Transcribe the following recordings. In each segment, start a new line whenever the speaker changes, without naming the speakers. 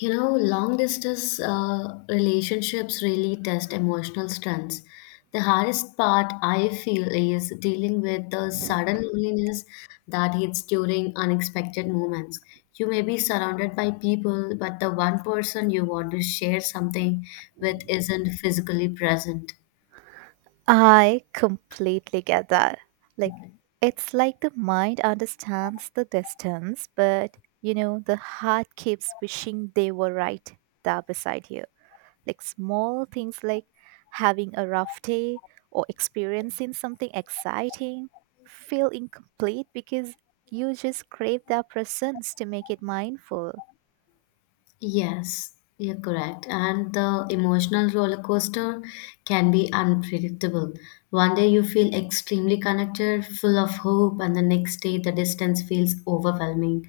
You know, long distance relationships really test emotional strengths. The hardest part I feel is dealing with the sudden loneliness that hits during unexpected moments. You may be surrounded by people, but the one person you want to share something with isn't physically present.
I completely get that. Like, it's like the mind understands the distance, but you know, the heart keeps wishing they were right there beside you. Like, small things like having a rough day or experiencing something exciting feel incomplete because you just crave their presence to make it mindful.
Yes, you're correct. And the emotional roller coaster can be unpredictable. One day you feel extremely connected, full of hope, and the next day the distance feels overwhelming.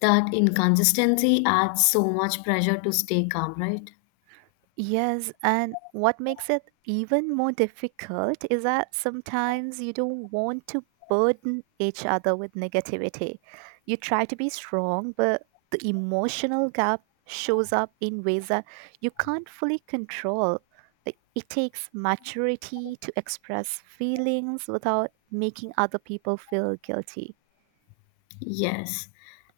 That inconsistency adds so much pressure to stay calm, right?
Yes, and what makes it even more difficult is that sometimes you don't want to burden each other with negativity. You try to be strong, but the emotional gap shows up in ways that you can't fully control. Like it takes maturity to express feelings without making other people feel guilty.
Yes.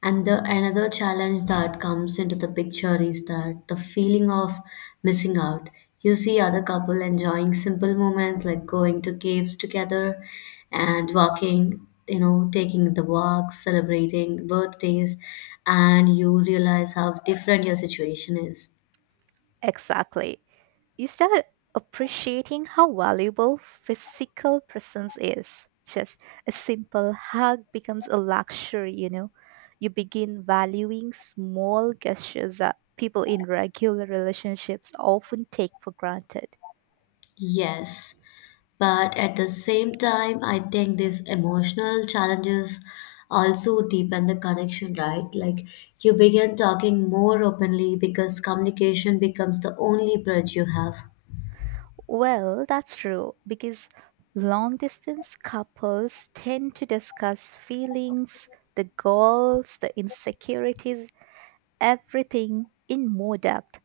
And the another challenge that comes into the picture is that the feeling of missing out. You see other couple enjoying simple moments like going to caves together and walking, you know, taking the walks, celebrating birthdays, and you realize how different your situation is.
Exactly. You start appreciating how valuable physical presence is. Just a simple hug becomes a luxury, you know. You begin valuing small gestures that people in regular relationships often take for granted.
Yes. But at the same time, I think these emotional challenges also deepen the connection, right? Like you begin talking more openly because communication becomes the only bridge you have.
Well, that's true because long distance couples tend to discuss feelings, the goals, the insecurities, everything in more depth.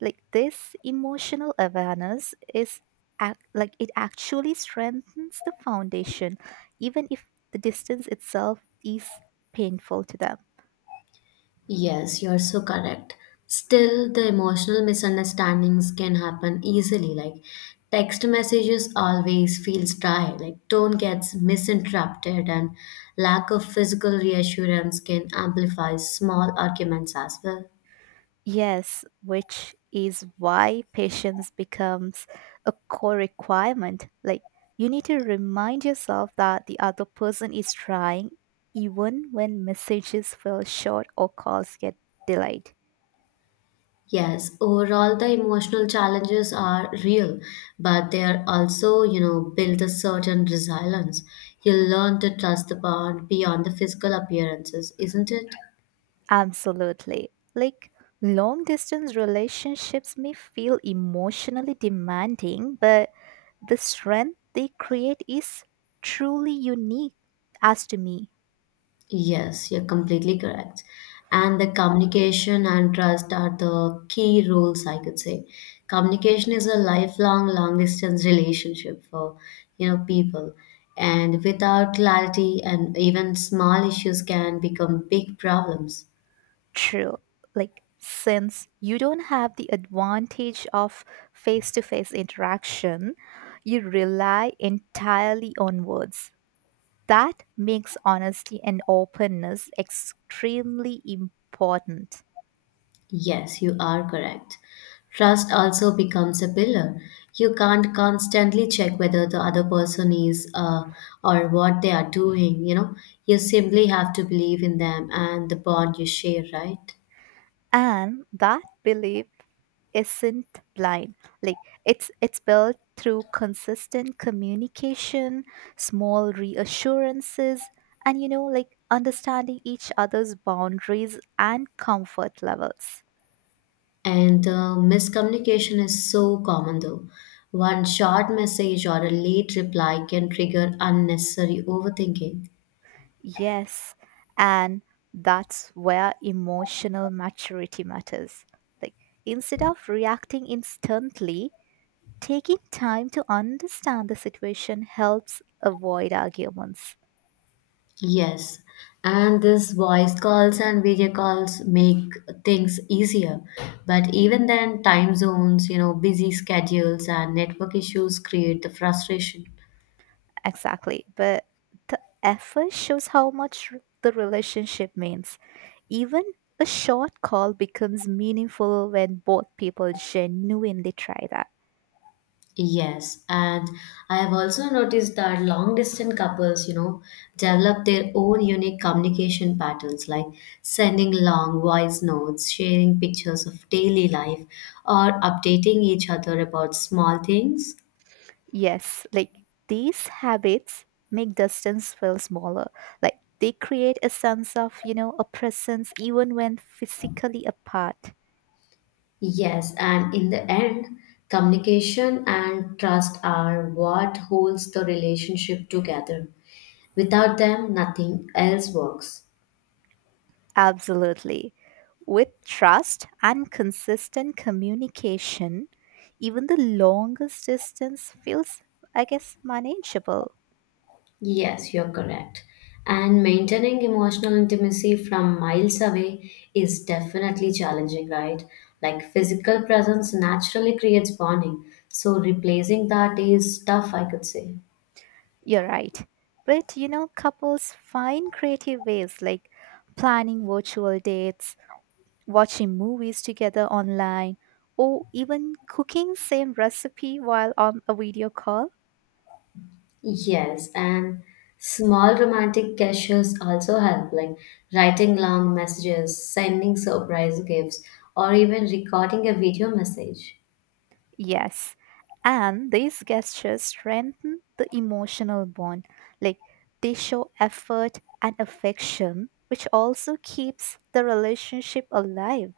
Like this emotional awareness is like it actually strengthens the foundation even if the distance itself is painful to them.
Yes, you're so correct. Still, the emotional misunderstandings can happen easily. Like text messages always feels dry. Like tone gets misinterpreted, and lack of physical reassurance can amplify small arguments as well.
Yes, which is why patience becomes a core requirement. Like you need to remind yourself that the other person is trying even when messages feel short or calls get delayed.
Yes, overall the emotional challenges are real, but they are also, you know, build a certain resilience. You learn to trust the bond beyond the physical appearances, isn't it?
Absolutely. Like long distance relationships may feel emotionally demanding, but the strength they create is truly unique as to me.
Yes, you're completely correct. And the communication and trust are the key roles, I could say. Communication is a lifelong, long distance relationship for, you know, people. And without clarity and even small issues can become big problems.
True. Like since you don't have the advantage of face to face interaction, you rely entirely on words. That makes honesty and openness extremely important.
Yes, you are correct. Trust also becomes a pillar. You can't constantly check whether the other person is or what they are doing, you know. You simply have to believe in them and the bond you share, right?
And that belief isn't blind. Like it's built through consistent communication, small reassurances, and you know, like understanding each other's boundaries and comfort levels.
And miscommunication is so common though. One short message or a late reply can trigger unnecessary overthinking.
Yes, and that's where emotional maturity matters. Like instead of reacting instantly, taking time to understand the situation helps avoid arguments.
Yes, and this voice calls and video calls make things easier. But even then, time zones, you know, busy schedules and network issues create the frustration.
Exactly. But the effort shows how much the relationship means. Even a short call becomes meaningful when both people genuinely try that.
Yes, and I have also noticed that long distance couples, you know, develop their own unique communication patterns like sending long voice notes, sharing pictures of daily life, or updating each other about small things.
Yes, like these habits make distance feel smaller. Like they create a sense of, you know, a presence even when physically apart.
Yes, and in the end, communication and trust are what holds the relationship together. Without them, nothing else works.
Absolutely. With trust and consistent communication, even the longest distance feels, I guess, manageable.
Yes, you're correct. And maintaining emotional intimacy from miles away is definitely challenging, right? Like physical presence naturally creates bonding. So replacing that is tough, I could say.
You're right. But, you know, couples find creative ways like planning virtual dates, watching movies together online, or even cooking same recipe while on a video call.
Yes, and small romantic gestures also help, like writing long messages, sending surprise gifts, or even recording a video message.
Yes. And these gestures strengthen the emotional bond. Like they show effort and affection, which also keeps the relationship alive.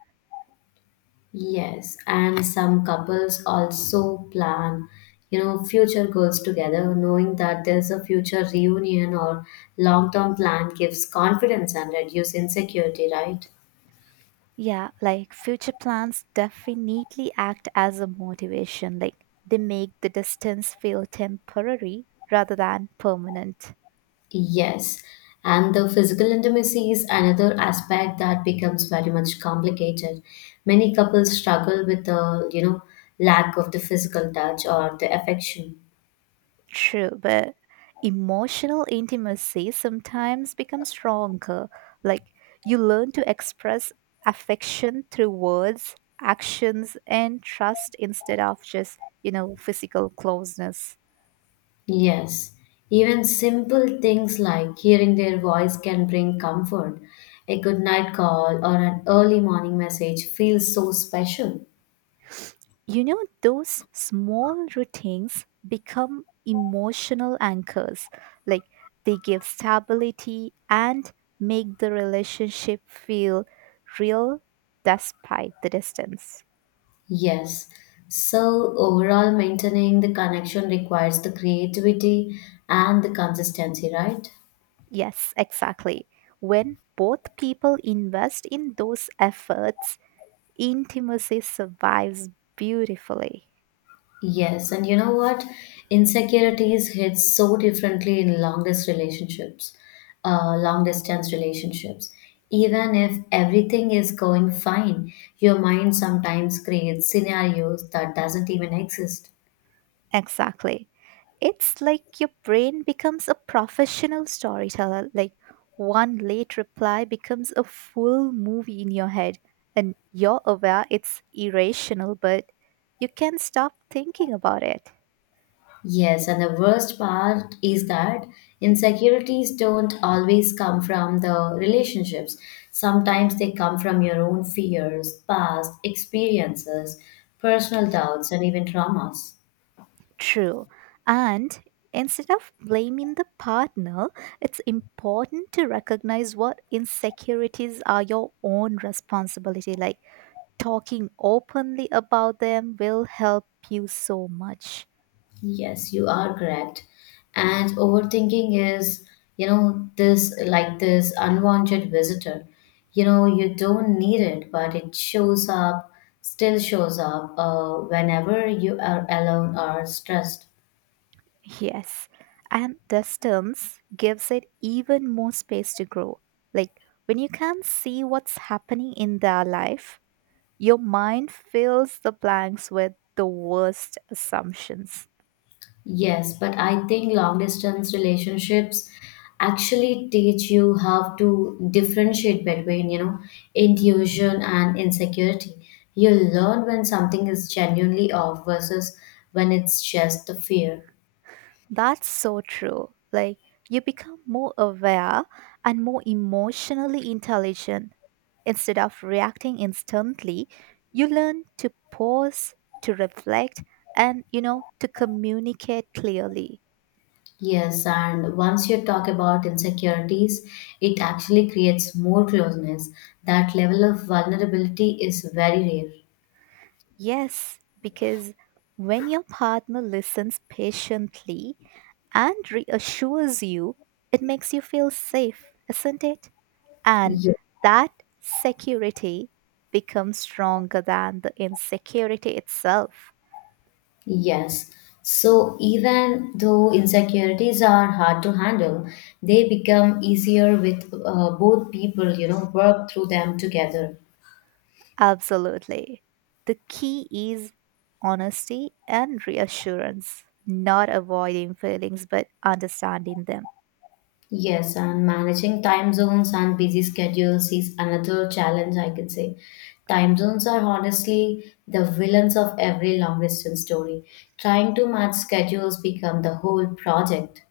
Yes, and some couples also plan, you know, future goals together, knowing that there's a future reunion or long term plan gives confidence and reduce insecurity, right?
Yeah, like future plans definitely act as a motivation. Like they make the distance feel temporary rather than permanent.
Yes, and the physical intimacy is another aspect that becomes very much complicated. Many couples struggle with the, you know, lack of the physical touch or the affection.
True, but emotional intimacy sometimes becomes stronger. Like you learn to express affection through words, actions, and trust instead of just, you know, physical closeness.
Yes, even simple things like hearing their voice can bring comfort. A good night call or an early morning message feels so special.
You know, those small routines become emotional anchors. Like they give stability and make the relationship feel real despite the distance.
Yes. So, overall, maintaining the connection requires the creativity and the consistency, right?
Yes, exactly. When both people invest in those efforts, intimacy survives beautifully.
Yes, and you know what? Insecurities hit so differently in longest relationships, long distance relationships. Even if everything is going fine, your mind sometimes creates scenarios that doesn't even exist.
Exactly. It's like your brain becomes a professional storyteller. Like one late reply becomes a full movie in your head, and you're aware it's irrational, but you can't stop thinking about it.
Yes, and the worst part is that insecurities don't always come from the relationships. Sometimes they come from your own fears, past experiences, personal doubts, and even traumas.
True. And instead of blaming the partner, it's important to recognize what insecurities are your own responsibility. Like talking openly about them will help you so much.
Yes, you are correct. And overthinking is, you know, this like this unwanted visitor. You know, you don't need it, but it shows up, still shows up whenever you are alone or stressed.
Yes. And distance gives it even more space to grow. Like when you can't see what's happening in their life, your mind fills the blanks with the worst assumptions.
Yes, but I think long distance relationships actually teach you how to differentiate between, you know, intuition and insecurity. You learn when something is genuinely off versus when it's just the fear.
That's so true. Like, you become more aware and more emotionally intelligent. Instead of reacting instantly, you learn to pause, to reflect, and, you know, to communicate clearly.
Yes, and once you talk about insecurities, it actually creates more closeness. That level of vulnerability is very rare.
Yes, because when your partner listens patiently and reassures you, it makes you feel safe, isn't it? And
Yes.
that security becomes stronger than the insecurity itself.
Yes. So even though insecurities are hard to handle, they become easier with both people, you know, work through them together.
Absolutely. The key is honesty and reassurance, not avoiding feelings but understanding them.
Yes, and managing time zones and busy schedules is another challenge, I could say. Time zones are honestly the villains of every long distance story. Trying to match schedules become the whole project.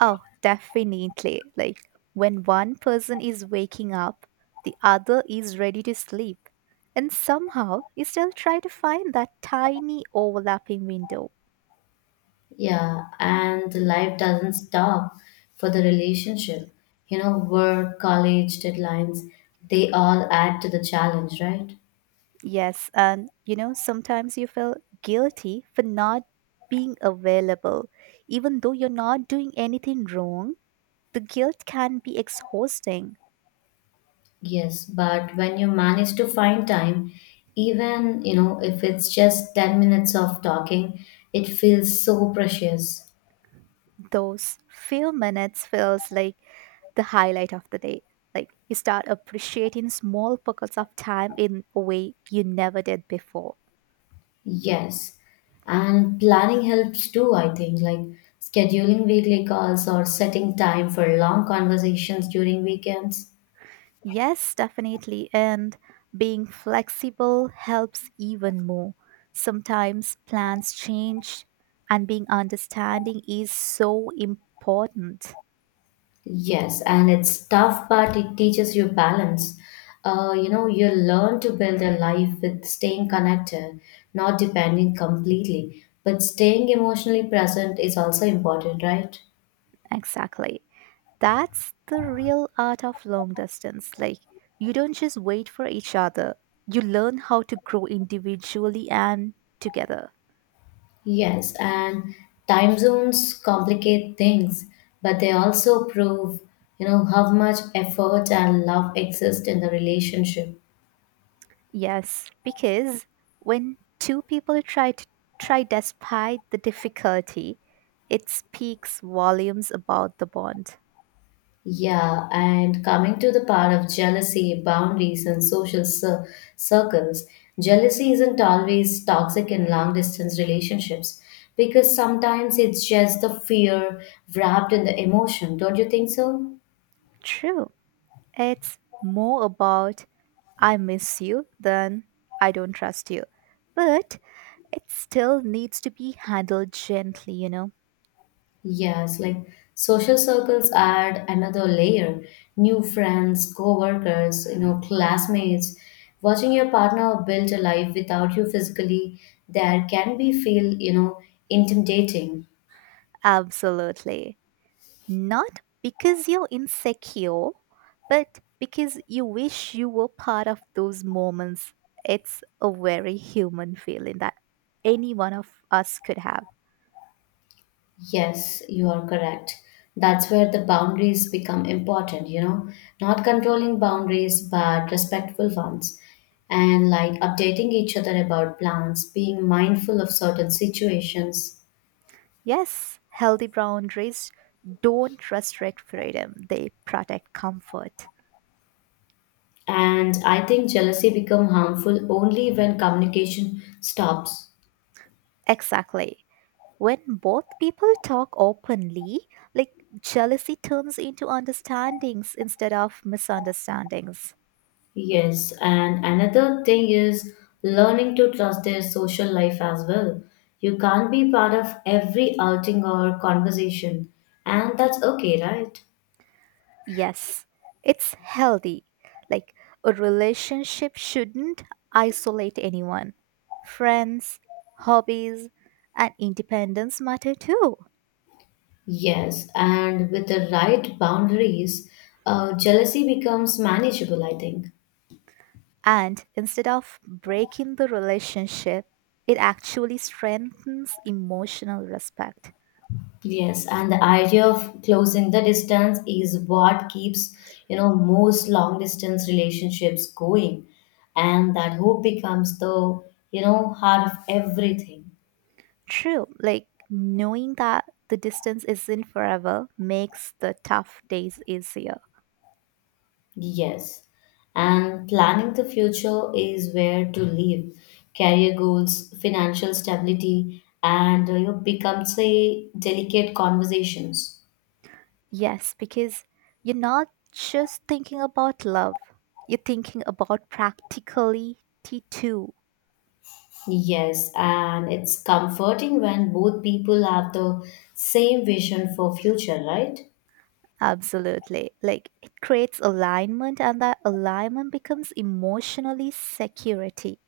Oh, definitely. Like when one person is waking up, the other is ready to sleep. And somehow you still try to find that tiny overlapping window.
Yeah, and the life doesn't stop for the relationship. You know, work, college, deadlines, they all add to the challenge, right?
Yes, and you know, sometimes you feel guilty for not being available. Even though you're not doing anything wrong, the guilt can be exhausting.
Yes, but when you manage to find time, even, you know, if it's just 10 minutes of talking, it feels so precious.
Those few minutes feels like the highlight of the day. Like you start appreciating small pockets of time in a way you never did before.
Yes. And planning helps too, I think, like scheduling weekly calls or setting time for long conversations during weekends.
Yes, definitely. And being flexible helps even more. Sometimes plans change, and being understanding is so important.
Yes, and it's tough, but it teaches you balance. You know, you learn to build a life with staying connected, not depending completely. But staying emotionally present is also important, right?
Exactly. That's the real art of long distance. Like, you don't just wait for each other, you learn how to grow individually and together.
Yes, and time zones complicate things, but they also prove, you know, how much effort and love exist in the relationship.
Yes, because when two people try to try despite the difficulty, it speaks volumes about the bond.
Yeah, and coming to the part of jealousy, boundaries, and circles, jealousy isn't always toxic in long distance relationships because sometimes it's just the fear wrapped in the emotion. Don't you think so?
True, it's more about I miss you than I don't trust you. But it still needs to be handled gently, you know?
Yes, like social circles add another layer. New friends, co-workers, you know, classmates. Watching your partner build a life without you physically, there can be feel, you know, intimidating.
Absolutely. Not because you're insecure, but because you wish you were part of those moments. It's a very human feeling that any one of us could have.
Yes, you are correct. That's where the boundaries become important, you know, not controlling boundaries, but respectful ones. And like updating each other about plans, being mindful of certain situations.
Yes, healthy boundaries don't restrict freedom, they protect comfort.
And I think jealousy become harmful only when communication stops.
Exactly. When both people talk openly, like jealousy turns into understandings instead of misunderstandings.
Yes, and another thing is learning to trust their social life as well. You can't be part of every outing or conversation, and that's okay, right?
Yes, it's healthy. Like a relationship shouldn't isolate anyone. Friends, hobbies, and independence matter too.
Yes, and with the right boundaries, jealousy becomes manageable, I think.
And instead of breaking the relationship, it actually strengthens emotional respect.
Yes, and the idea of closing the distance is what keeps, you know, most long distance relationships going, and that hope becomes the, you know, heart of everything.
True, like knowing that the distance isn't forever makes the tough days easier.
Yes, and planning the future is where to live, career goals, financial stability, and you know, becomes a delicate conversations.
Yes, because you're not just thinking about love, you're thinking about practicality too.
Yes, and it's comforting when both people have the same vision for future, right?
Absolutely. Like it creates alignment, and that alignment becomes emotionally security.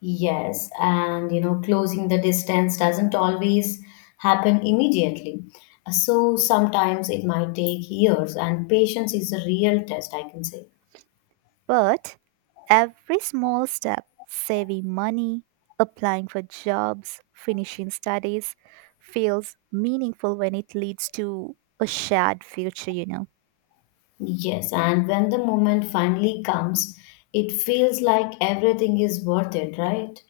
Yes, and you know, closing the distance doesn't always happen immediately. So sometimes it might take years, and patience is a real test, I can say.
But every small step, saving money, applying for jobs, finishing studies, feels meaningful when it leads to a shared future, you know.
Yes, and when the moment finally comes, it feels like everything is worth it, right?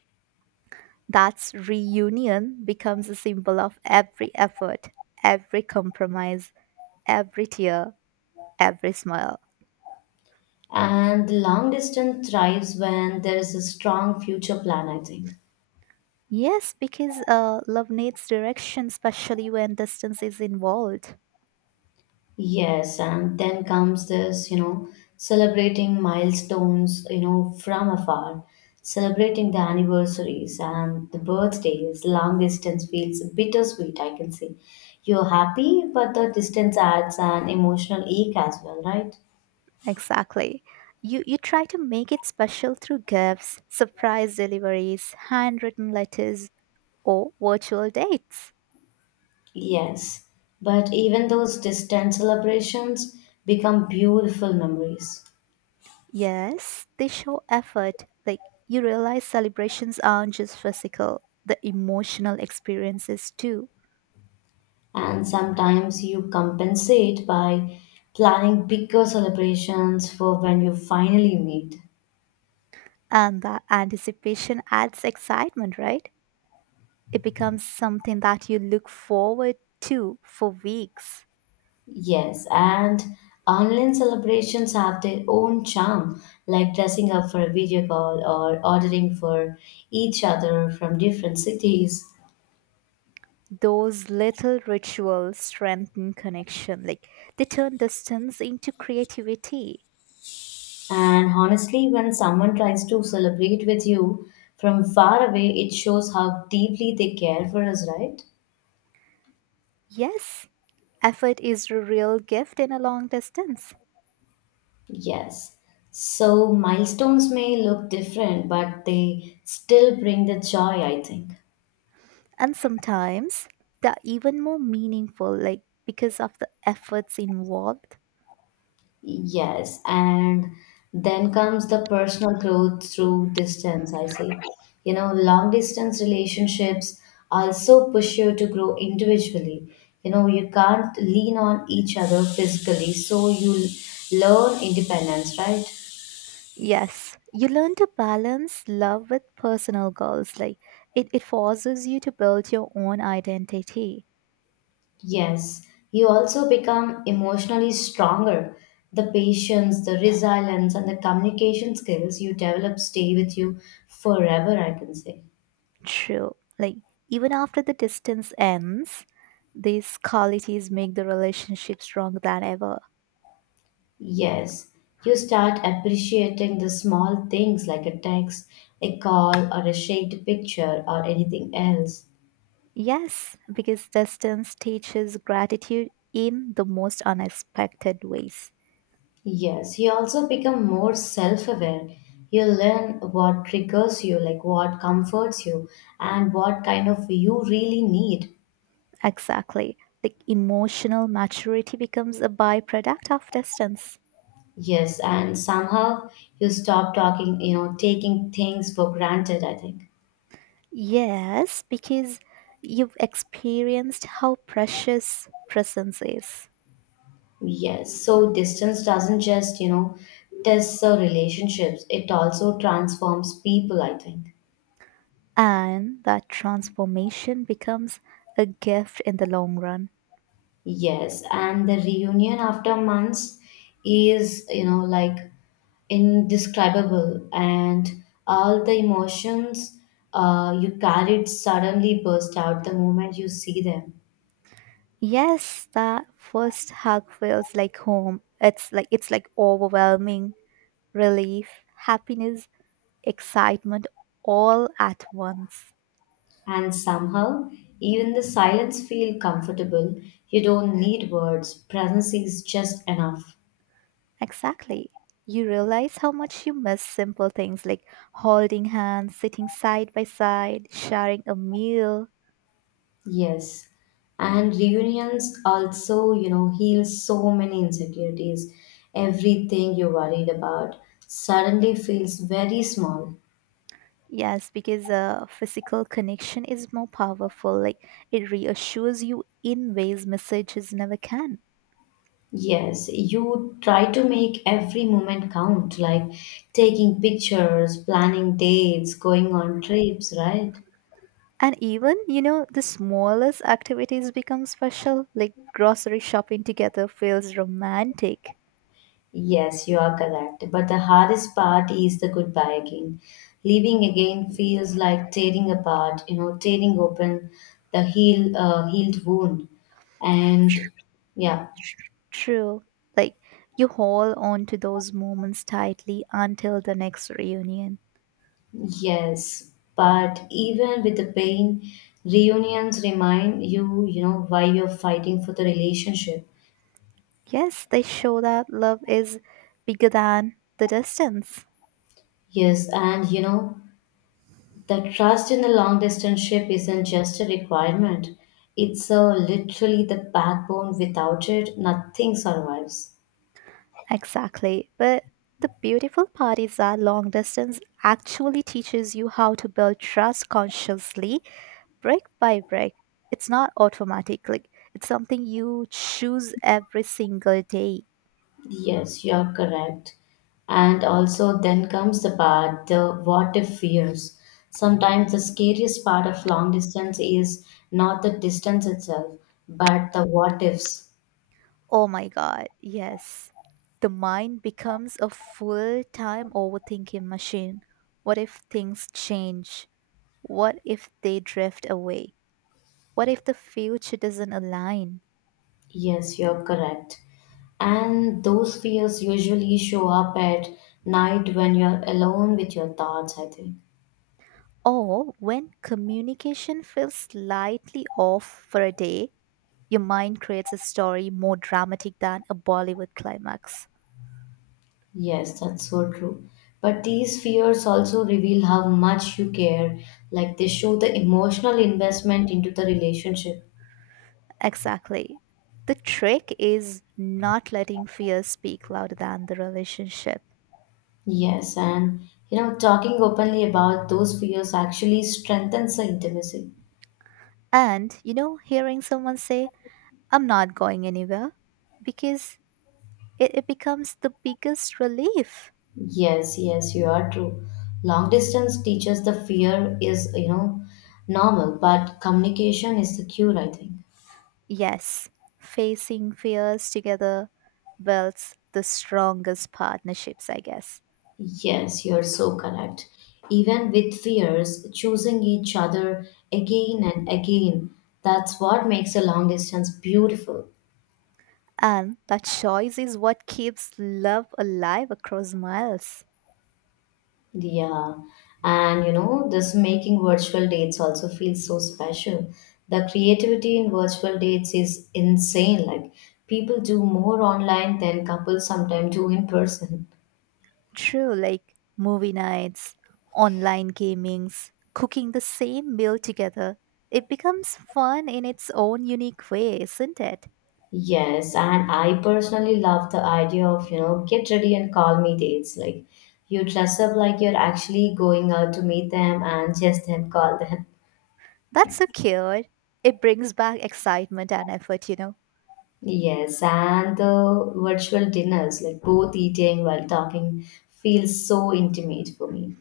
That's reunion becomes a symbol of every effort, every compromise, every tear, every smile.
And the long distance thrives when there is a strong future plan, I think.
Yes, because love needs direction, especially when distance is involved.
Yes, and then comes this, you know, celebrating milestones, you know, from afar, celebrating the anniversaries and the birthdays. Long distance feels bittersweet, I can say. You're happy, but the distance adds an emotional ache as well, right?
Exactly. You try to make it special through gifts, surprise deliveries, handwritten letters, or virtual dates.
Yes, but even those distant celebrations become beautiful memories.
Yes, they show effort. Like, you realize celebrations aren't just physical, the emotional experiences too.
And sometimes you compensate by planning bigger celebrations for when you finally meet.
And that anticipation adds excitement, right? It becomes something that you look forward to for weeks.
Yes, and online celebrations have their own charm, like dressing up for a video call or ordering for each other from different cities.
Those little rituals strengthen connection, like they turn distance into creativity.
And honestly, when someone tries to celebrate with you from far away, it shows how deeply they care for us, right?
Yes, effort is a real gift in a long distance.
Yes. So milestones may look different, but they still bring the joy, I think.
And sometimes they're even more meaningful, like because of the efforts involved.
Yes, and then comes the personal growth through distance, I say. You know, long distance relationships also push you to grow individually. You know, you can't lean on each other physically, so you learn independence, right?
Yes, you learn to balance love with personal goals. Like it forces you to build your own identity.
Yes, you also become emotionally stronger. The patience, the resilience, and the communication skills you develop stay with you forever, I can say.
True. Like even after the distance ends, these qualities make the relationship stronger than ever.
Yes, you start appreciating the small things like a text, a call, or a shaped picture, or anything else.
Yes, because distance teaches gratitude in the most unexpected ways.
Yes, you also become more self aware. You learn what triggers you, like what comforts you, and what kind of you really need.
Exactly. Like emotional maturity becomes a byproduct of distance.
Yes, and somehow you stop talking, you know, taking things for granted, I think.
Yes, because you've experienced how precious presence is,
Yes, so distance doesn't just, you know, test the relationships, it also transforms people, I think.
and that transformation becomes a gift in the long run.
Yes, and the reunion after months is, you know, like indescribable, and all the emotions you carried suddenly burst out the moment you see them.
Yes, that first hug feels like home. It's like overwhelming relief, happiness, excitement all at once.
And somehow, even the silence feel comfortable. You don't need words, presence is just enough.
Exactly. You realize how much you miss simple things like holding hands, sitting side by side, sharing a meal.
Yes. And reunions also, you know, heal so many insecurities. Everything you're worried about suddenly feels very small.
Yes, because a physical connection is more powerful. Like it reassures you in ways messages never can.
Yes, you try to make every moment count, like taking pictures, planning dates, going on trips, right?
And even, you know, the smallest activities become special. Like grocery shopping together feels romantic.
Yes, you are correct. But the hardest part is the goodbye again. Leaving again feels like tearing apart, you know, tearing open the healed wound. And yeah,
True. Like you hold on to those moments tightly until the next reunion.
yes. But even with the pain, reunions remind you, you know, why you're fighting for the relationship.
Yes, they show that love is bigger than the distance.
Yes, and you know, the trust in a long distance ship isn't just a requirement, it's literally the backbone. Without it, nothing survives.
Exactly. But the beautiful part is that long distance actually teaches you how to build trust consciously, brick by brick. It's not automatically, it's something you choose every single day.
Yes, you're correct. And also, then comes the part the what if fears. Sometimes the scariest part of long distance is not the distance itself, but the what ifs.
Oh my God, yes. The mind becomes a full time overthinking machine. What if things change? What if they drift away? What if the future doesn't align?
Yes, you're correct. And those fears usually show up at night when you're alone with your thoughts, I think.
Or when communication feels slightly off for a day, your mind creates a story more dramatic than a Bollywood climax.
Yes, that's so true. But these fears also reveal how much you care. Like they show the emotional investment into the relationship.
Exactly. The trick is not letting fear speak louder than the relationship.
Yes, and you know, talking openly about those fears actually strengthens the intimacy.
And, you know, hearing someone say, I'm not going anywhere, because it becomes the biggest relief.
Yes, yes, you are true. Long distance teaches the fear is, you know, normal, but communication is the cure, I think.
Yes, facing fears together builds the strongest partnerships, I guess.
Yes, you're so correct. Even with fears, choosing each other again and again, that's what makes a long distance beautiful.
And that choice is what keeps love alive across miles.
Yeah. And you know, this making virtual dates also feels so special. The creativity in virtual dates is insane. Like people do more online than couples sometimes do in person.
True, like movie nights, online gamings, cooking the same meal together. It becomes fun in its own unique way, isn't it?
Yes, and I personally love the idea of, you know, get ready and call me dates. Like you dress up like you're actually going out to meet them and just then call them.
That's so cute. It brings back excitement and effort, you know.
Yes, and the virtual dinners, like both eating while talking, feels so intimate for me.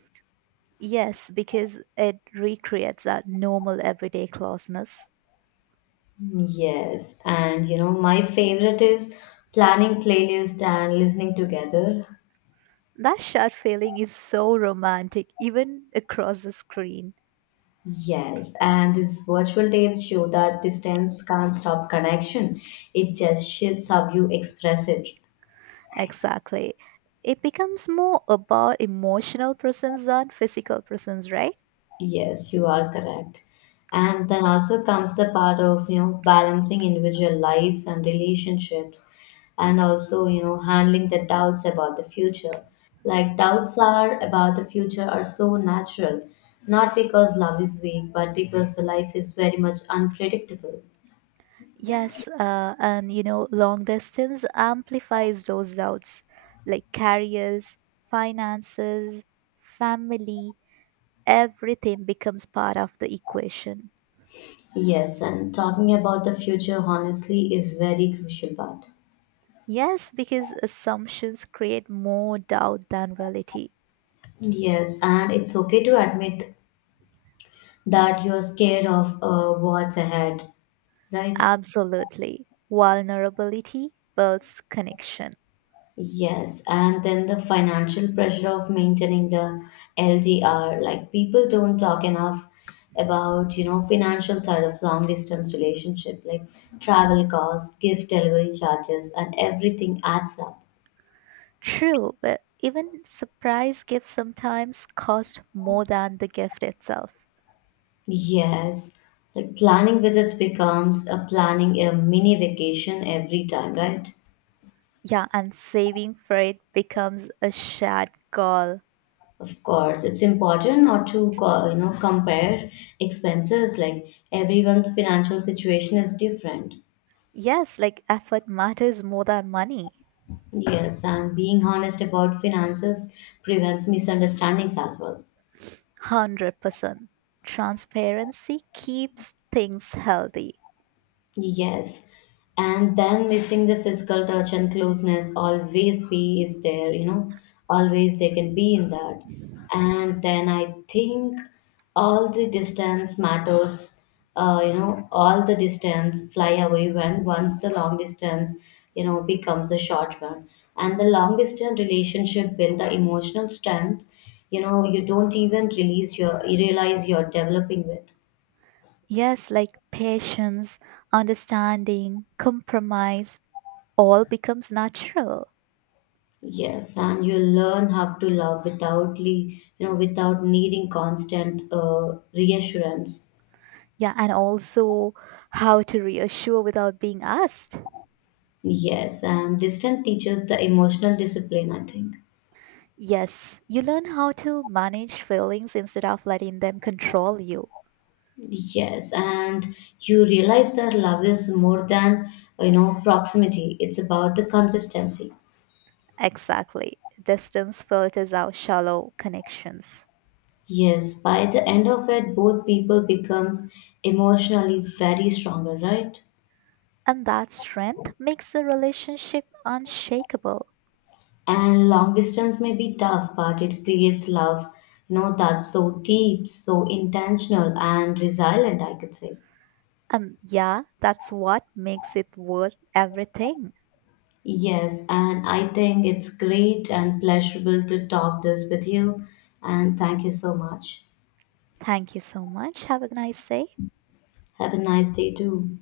Yes, because it recreates that normal everyday closeness.
Yes, and you know, my favorite is planning playlist and listening together.
That shared feeling is so romantic, even across the screen.
Yes, and these virtual dates show that distance can't stop connection. It just shifts how you express it.
Exactly. It becomes more about emotional presence than physical presence, right?
Yes, you are correct. And then also comes the part of, you know, balancing individual lives and relationships and also, you know, handling the doubts about the future. Like doubts are about the future are so natural, not because love is weak, but because the life is very much unpredictable.
Yes, and you know, long distance amplifies those doubts like careers, finances, family, everything becomes part of the equation.
Yes, and talking about the future honestly is very crucial part.
Yes, because assumptions create more doubt than reality.
Yes, and it's okay to admit that you're scared of what's ahead, right?
Absolutely. Vulnerability builds connection.
Yes, and then the financial pressure of maintaining the LDR, like people don't talk enough about, you know, financial side of long distance relationship, like travel costs, gift delivery charges, and everything adds up.
True, but even surprise gifts sometimes cost more than the gift itself.
Yes, like planning visits becomes a planning a mini vacation every time, right?
Yeah, and saving for it becomes a shared goal.
Of course, it's important not to you know compare expenses. Like everyone's financial situation is different.
Yes, like effort matters more than money.
Yes, and being honest about finances prevents misunderstandings as well.
100%. Transparency keeps things healthy.
Yes. And then missing the physical touch and closeness always be is there, you know, always they can be in that. And then I think all the distance matters, you know, all the distance fly away when once the long distance, you know, becomes a short one. And the long distance relationship build the emotional strength, you know, you don't even release your you realize you're developing with.
Yes, like patience, understanding, compromise, all becomes natural.
Yes, and you learn how to love without, you know, without needing constant reassurance.
Yeah, and also how to reassure without being asked.
Yes, and distance teaches the emotional discipline, I think.
Yes, you learn how to manage feelings instead of letting them control you.
Yes, and you realize that love is more than, you know, proximity. It's about the consistency.
Exactly. Distance filters out shallow connections.
Yes, by the end of it, both people becomes emotionally very stronger, right?
And that strength makes the relationship unshakable.
And long distance may be tough, but it creates love, you know, that's so deep, so intentional, and resilient, I could say.
And yeah, that's what makes it worth everything.
Yes, and I think it's great and pleasurable to talk this with you. And thank you so much.
Thank you so much. Have a nice day.
Have a nice day too.